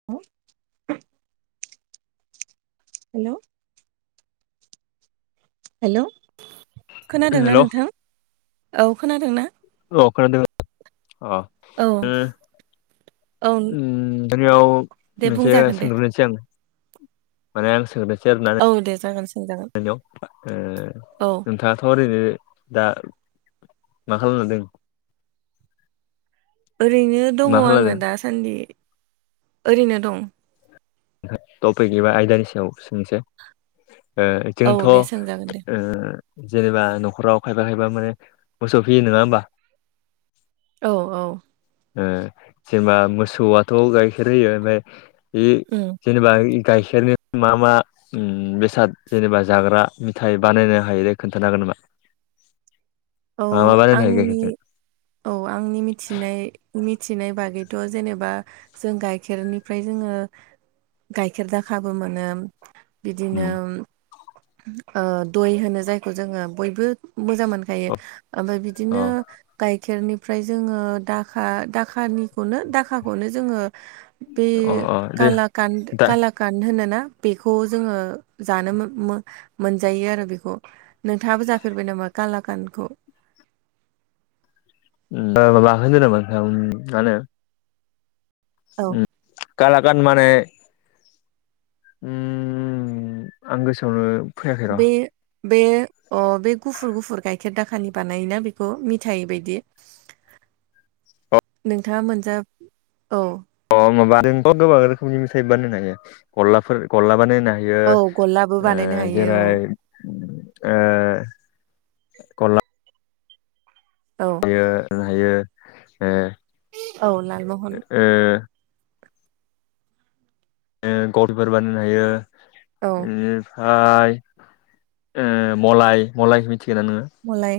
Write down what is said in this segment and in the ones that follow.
[inaudible] हेल' hello खोनादोंना hello औ नोंथां औ खोनादोंना औ‌ खोनादों अ औ ओ औ उम नोंथांनियाव दे मोनसे बुंजागोन दे सोंग्रोसै आं माने आं सोंग्रोनोसै आरो ना नों औ दे जागोन सोंजागोन हेल' ओ औ नोंथाङाथ' ओरैनो दा मा खालामनादों ओरैनो दङ मा आङो खालामदों दासान्दि ओरैनो दं टपिक आयदानि सोंसै ओ औ जोंथ' ओ दे सोंजागोन दे जेनेबा न'खराव खायफा खायफा माने मोसौ फियो नङा होमबा औ औ ओ जेनेबा मोसौआथ' गाइखेर होयो ओमफ्राय बे उम जेनेबा [unintelligible] गाइखेरनि मा मा उम बेसाद जेनेबा जाग्रा मेथाइ बानायनो हायो खोन्थानो हागोन नामा औ मा मा बानायनो हायो आंनि गाइखेरजों औ आंनि मिथिनाय मिथिनाय बागैथ' जेनेबा जों गाइखेरनिफ्राय जोङो गाइखेर दाखाबो मोनो बिदिनो ओ दय होनो जायखौ जोङो बयबो मोजां अ मोनखायो ओमफ्राय अ बिदिनो गाइखेरनिफ्राय जोङो दाखा दाखानिखौनो दाखाखौनो जोङो बे अ अ दे कालाकान दा काला गान होनोना बेखौ जोङो जानो मोनजायो आरो बेखौ नोंथाङाबो जाफेरबाय नामा कालाकानखौ ओ माबा होनो नामा नोंथां मा होनो औ कालागान माने ओ आं गोसोआवनो फैयाखै र' बे बे अ बे गुफुर गुफुर गाइखेर दाखानि बानायोना बेखौ मिथाय बायदि नोंथाङा मोनजा औ अ माबा जोंथ गोबां रोखोमनि मेथाइ बानो होनो हायो गलाफोर गला बानो होनो हायो औ गल्लाबो बियो बानायनो हायो जेरै औ गला औ [unintelligible] औ लालमहन ओ [unintelligible] बानायनो हायो औ बिनि हाय मलाय मलायखौ मिथिगौ ना नोङो मलाय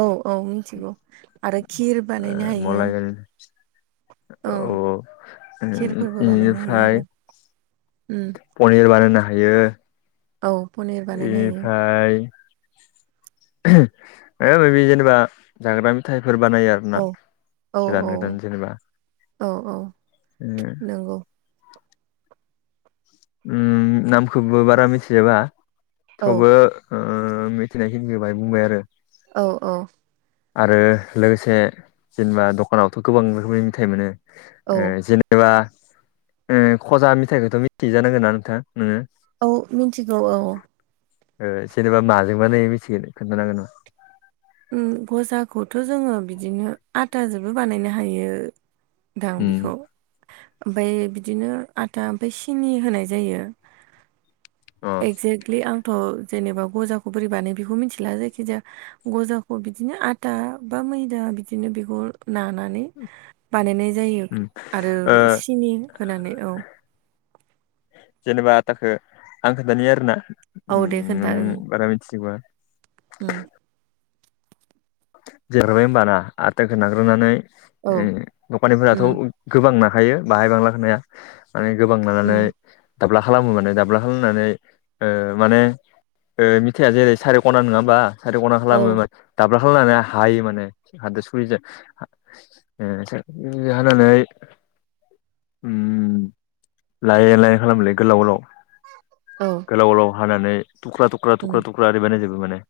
औ औ मिथिगौ आरो खिर बानायनो हायो मलाय ओ औ खिरफोरबो बानायनो हायो आरो बेनिफ्राय ओम पनिर बानायनो हायो औ फनिर इनिफ्राय इ माबि जेनेबा जाग्रा मेथाइफोर बानायो आरो ना औ औ गोदान गोदान जेनेबा औ औ ओ नोंगौ नामखौबो बारा मिथिजोबा औ थेवबो मिथिनायखिनिखौ बाङाइ बुंबाय आरो औ औ आरो लोगोसे जेनेबा दखानावथ' गोबां रोखोमनि मेथाइ मोनो औ जेनेबा खजा मेथाइखौथ' मि थियो जानांगो ना नोंथां नोङो औ मिन्थिगौ औ जेनेबा माजों बानायो मिथिगोन खोन्थानो हागोन नामा खजाखौथ' जोङो बिदिनो आटाजोंबो बानायनो हायो नोंथां उम बेखौ ओमफ्राय बिदिनो आटा ओमफ्राय सिनि होनाय जायो अ एक्जेक्टलि आंथ' जेनेबा गजाखौ बोरै बानायो बेखौ मिथिला जायखिजाया गजाखौ बिदिनो आथा बा मैदा बिदिनो बेखौ नानानै बानायनाय जायो उम आरो ओ सिनि होनानै औ जेनेबा आटाखो आं खोन्थानि आरोना औ बारा मिथिजोबा ओ जिरायबाय होनोमबा ना आटखौ नाग्रोनानै औ दखानिफोराथ' उम गोबां नाखायो बाङाइ बांलाखौ नाया माने गोबां नानानै उम दाब्ला खालामो माने दाब्ला खालामनानै माने मिथाइया जेरै सारे खना नङा होमबा सारे खना औ खालामो मा [unintelligible] हायो माने हादोर सुरिजों ओ हानानै ओ लायै लायै खालामोलै गोलाव गोलाव औ। गोलाव गोलाव हानानै थुख्रा थुख्रा थुख्रा थुख्रा ओरै बानायनायजोबो माने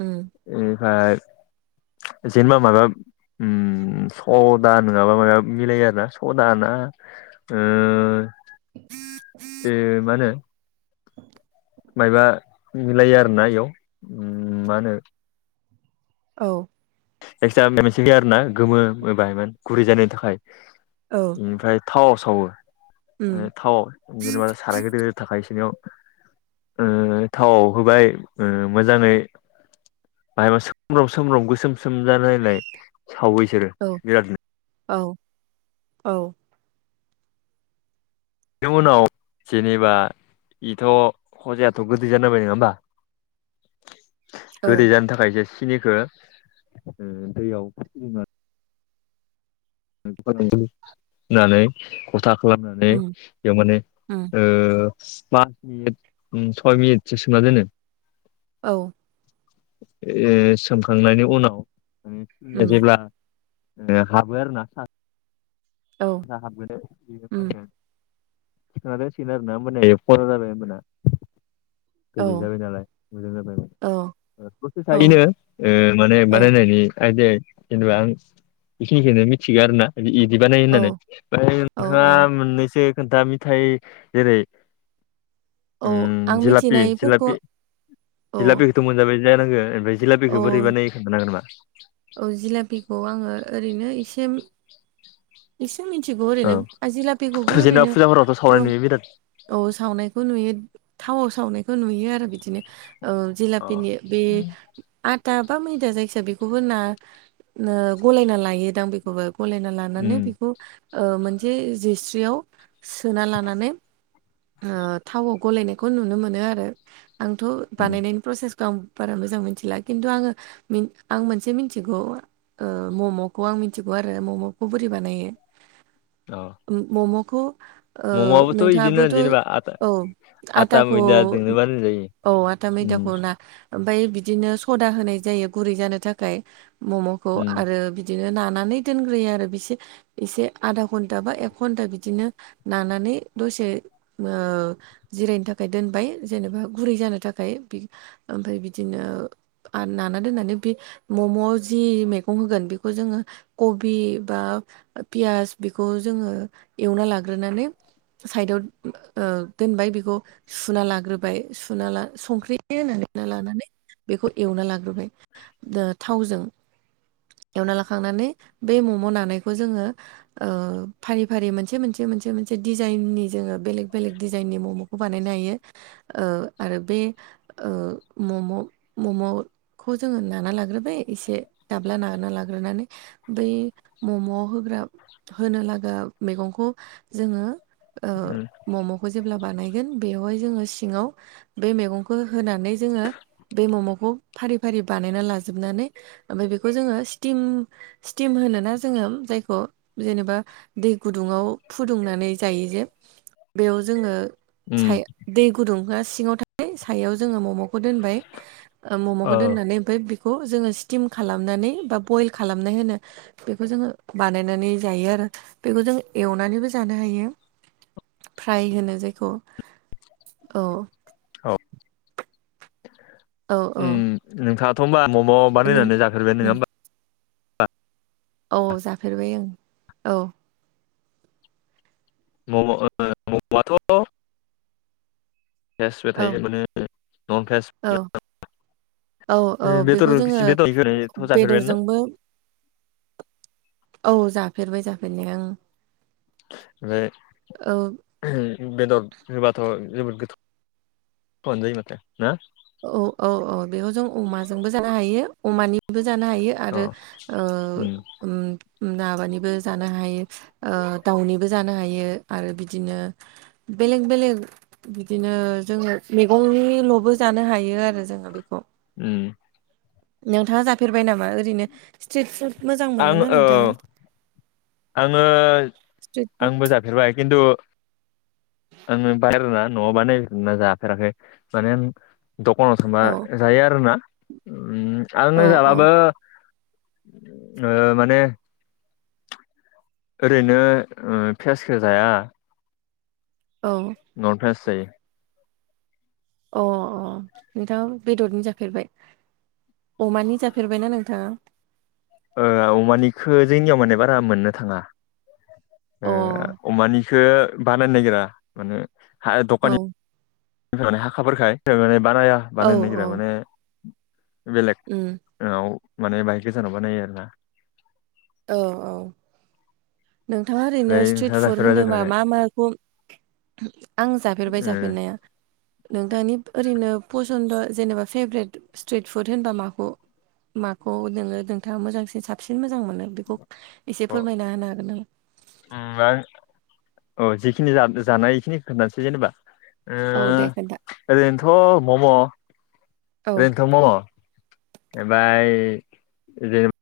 म ओमफाय जनेमा माबा ओम सदा नङाबा माबा मिलायो आरोना सदाना ओ ए मा होनो आ मायबा मिलायो आरोना इयाव मा होनो औ। एक्सट्रा मोनसे गैया आरोना गोमो बायमोन गुरै जानायनि थाखाय औ ओमफ्राय। थावाव सावो मा उम थाव जेनेबा साराय गोदिर थाखायसनियाव थावाव होबाय मोजाङै। बाहाय मा सोमब्राव सोमब्राव गोसोम ससोम जालायलाय सावैसोरो। औ औ औ। बेनि उनाव जेनेबा बेथ' हजायाथ' गोदै जानोांबाय नङा होमबा? [inaudible] गोदै औ जानो थाखायसो सिनिखौ दैयाव [unintelligible] होननानै अल्था खालामनानै उम बेयाव माने उम पास मिनिट सय मिनिटसो सोमना दोननानै। औ। ओ सोमखांनायनि उनाव उम जेब्ला ए हाबो आरोना औ हाबगोनो बे उम मा? सिन आरो ना माने एफना जाबाय होनोमबाना? औ गोदै जाबाय नालाय मोजां जाबाय। औ प्रसेस औ इनो माने औ बानायनायनि आयदि जेनेबा आं बेखिनिखौनो मिथिगौ आरोना बिदि बानायो होननानै। फ्राय औ नोंथाङा औ मोननैसो खोन्था मेथाइया जेरै औ उम आं जलापि मिथिनायफोरखौ जलापि औ जलापि मोनजाबाय जानांगो ओमफ्राय जिला बेखौ औ बोरैबा ना खोन्थानो हांगोन नामा? औ जिलापिखौ आङो ओरैनो एसे एसे मिथिगौ औ ओरैनो आजिला बेगबो जेनेबा ओरैनो फुजाफोरावथ' थ' सावनाय नुयो बिराद औ सावनायखौ नुयो थावाव सावनायखौ नुयो आरो बिदिनो ओ अ जिलापिनि बे आथा बा मैदा जायखिजाया बेखौ बेखौबो ना गलायना लायो दां बेखौबो गलायना लानानै उम बेखौ मोनसे जिस्रियाव सोना लानानै। थावाव गलायनायखौ नुनो मोनो आरो आंथ' उम बानायनायनि प्रसेसखौ। आं बारा मोजां मिथिला खिन्थु आङो आं मोनसे मिथिगौ। मम'खौ आं मिथिगौ आरो मम'खौ बोरै बानायो। औ। मम'खौ ओ इदिनो नोंथाङाबोथ' जेनेबा आटा औ आटा आटाखौ मैदाजोंनो बानाय जायो। औ आथा उम मैदाखौ ना? ओमफफ्राय बिदिनो सदा होनाय जायो गुरै जानो थाखाय मम'खौ उम आरो बि बिदिनो नानानै दोनग्रोयो आरो बिसोर एसे आधा घन्टा बा एक घन्टा बिदिनो नानानै दसे ओ जिरायनो थाखाय दोनबाय जेनेबा गुरै जानो थाखाय ओमफाय बिदिनो नाना दोननानै बे मम'आव जि मैगं होगोन बेखौ जोङो। कबि बा पियास बेखौ जोङो एवना लाग्रोनानै साइदआव ओ दोनबाय बेखौ सुना लाग्रोबाय सुना ला संख्रि होननानै लानानै बेखौ एवना लाग्रोबाय ओ थावजों। एवना लाखांनानै बे मम' नानायखौ जोङो ओ फारि फारि मोनसे मोनसे मोनसे मोनसे डिजाइननि जोङो बेलेग बेलेग डिजाइननि म'म' खौ बानायनो हायो। ओ आरो बे ओ मम' मम'खौ जोङो ना नाना लाग्रोबाय एसे दाब्ला नाना लाग्रोनानैै मम'आव होग्रा होनो लागा मैगंखौ जोङो ओ उम मम'खौ जेब्ला बानायगोन बेवहाय जोङो सिङाव बे मैगंखौ होनानै जोङो बे मम'खौ फारि फारि बानायना ला जोबनानै ओ ओमफ्राय बेखौ जोङो स्टिम स्टिम होन ना जोङो जायखौ जेनेबा दै गुदुङाव फुदुंनानै जायो जे बेयाव जोङो उम सा दै गुदुंखौ सिङाव थाबाय सायाव जोङो मम'खौ दोनबाय। ओ ममखौ दोननानै ओमफ्राय बेखौ जोङो स्टिम खालामनानै बा बयल खालामनाय होनो। बेखौ जोङो बानायनानै जायो आरो बेखौ जों एवनानैबो जानो हायो। फ्राय होनो जायखौ औ औ औ औ उम नोंथाङाथ' होनबा मम' नों बानायनानै जाफेरबाय नङा उम होमबा? औ जाफेरबाय ओं औ मम' ओ [unintelligible] भेजबो औ थायो माने नन भेज औ औ औ बेदर बेखौ जोङो बेदर होनायथ' जाफेरबायानो ना? बेदरजोंबो औ जाफेरबाय जाफेरनाया ओं बे औ बेदर होबाथ' जोबोद गोथाव आनो जायो माथो ना? औ औ औ बेयाव जों अमाजोंबो जानो हायो अमानिबो जानो हायो। अ आरो ओ उम माबानिबो जानो हायो। ओ दाउनिबो जानो हायो आरो बिदिनो बेलेग बेलेग बिदिनो जोङो मैगंनिल'बो जानो हायो आरो जोङो बेखौ उम। नोंथाङा जाफेरबाय नामा ओरैनो? स्ट्रिट फुड मोजां आं मोनोना औ नोंथाङा आङो स्ट्रिट फुड आंबो जाफेरबाय खिनथु आङो [unintelligible] न'आव बानायना जाफेराखै माने दखानाव थांबा औ जायो आरो ना। औ आङो औ जाबाबो ओ माने ओरैनो [unintelligible] जाया औ न'आव जायो अ अ नोंथाङा बेदरनि जाफेरबाय। अमानि जाफेरबायना नोंथाङा? ओ अमानिखौ जोंनियाव माने बारा मोननो थाङा अ औ ओ अमानि ओ बानायनो नायगिरा माने हा दखा फ्राय माने हाखाफोरखाय माने बानाया औ बानायनो नागिरा माने बेलेग उम औ माने बाहाय गोजानाव बा नायो आरो ना। औ औ नोंथाङा ओरैनो ओमफ्राय स्ट्रिट नोंथाङा फुड जाफेरबाय होन्दोंबा जाफेराखै मा माखौ आं जाफेरबाय ओ जाफेरनाया नोंथांनि ओरैनो पसन्द' जेनेबा फेभ्रेट स्ट्रिट फुड होनबा माखौ माखौ नोङो नोंथाङा मोजांसिन साबसिन मोजां मोनो बेखौ एसे अ उम फोरमायना होनो हा‌ आं अ जिखिनि जानाय इखिनिखो खोनथानोसै जेनेबा ओ औ दे खोन्था ओरैनोथ' मम' औ ओरैनो मम ओमफ्राय जेनेबा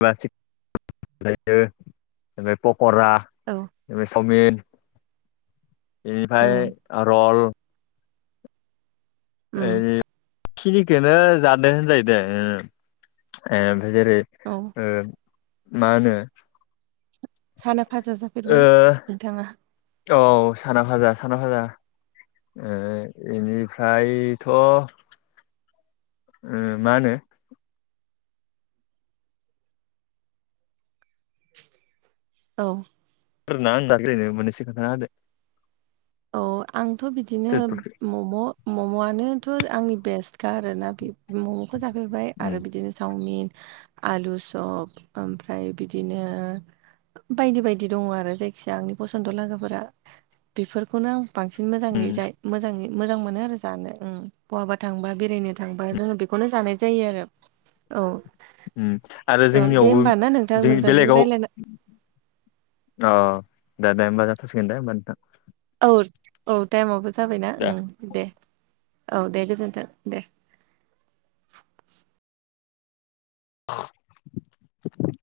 [unintelligible] ओफ्राय पकरा औ चावमिन उम बेनिफ्राय रल उम ओखिनिखौनो जादों होनजायो दे ओमफ्राय जेरै औ मा होनो साना भाजा जाब औ साना भाजा साना भाजा ओ इनिफ्रायथ' मा होनो औ फोरना आंदा गेलायनो मोनसे खोनथा होदो औ आंथ' बिदिनो स्ट्रिट फुडखौ मम' मम'आनोथ' आंनि बेस्टखा आरोना बे मम'खौ जाफेरबाय आरो बिदिनो चावमिन आलु सप ओमफ्राय बिदिनो बायदि बायदि दङ आरो जायखिजाया आंनि फसथ' लागाफोरा बेफोर बेखौनो आं बांसिन मोजाङै जायो मोजाङै मोजां मोनो आरो जानो बहाबा थांबा बेरायनो थांबा जोङो बेखौनो जानाय जायो आरो [unintelligible] आरो औ दे जोंनियावबो होमबा ना नोंथां जोंनि नोंथांजों बेलेगाव रायलायना अ दे दे होमबा जाथसिगोन दे होमबा नोंथां औ औ टाइमावबो जाबायना दे दे औ दे गोजोन्थों दे [unintelligible]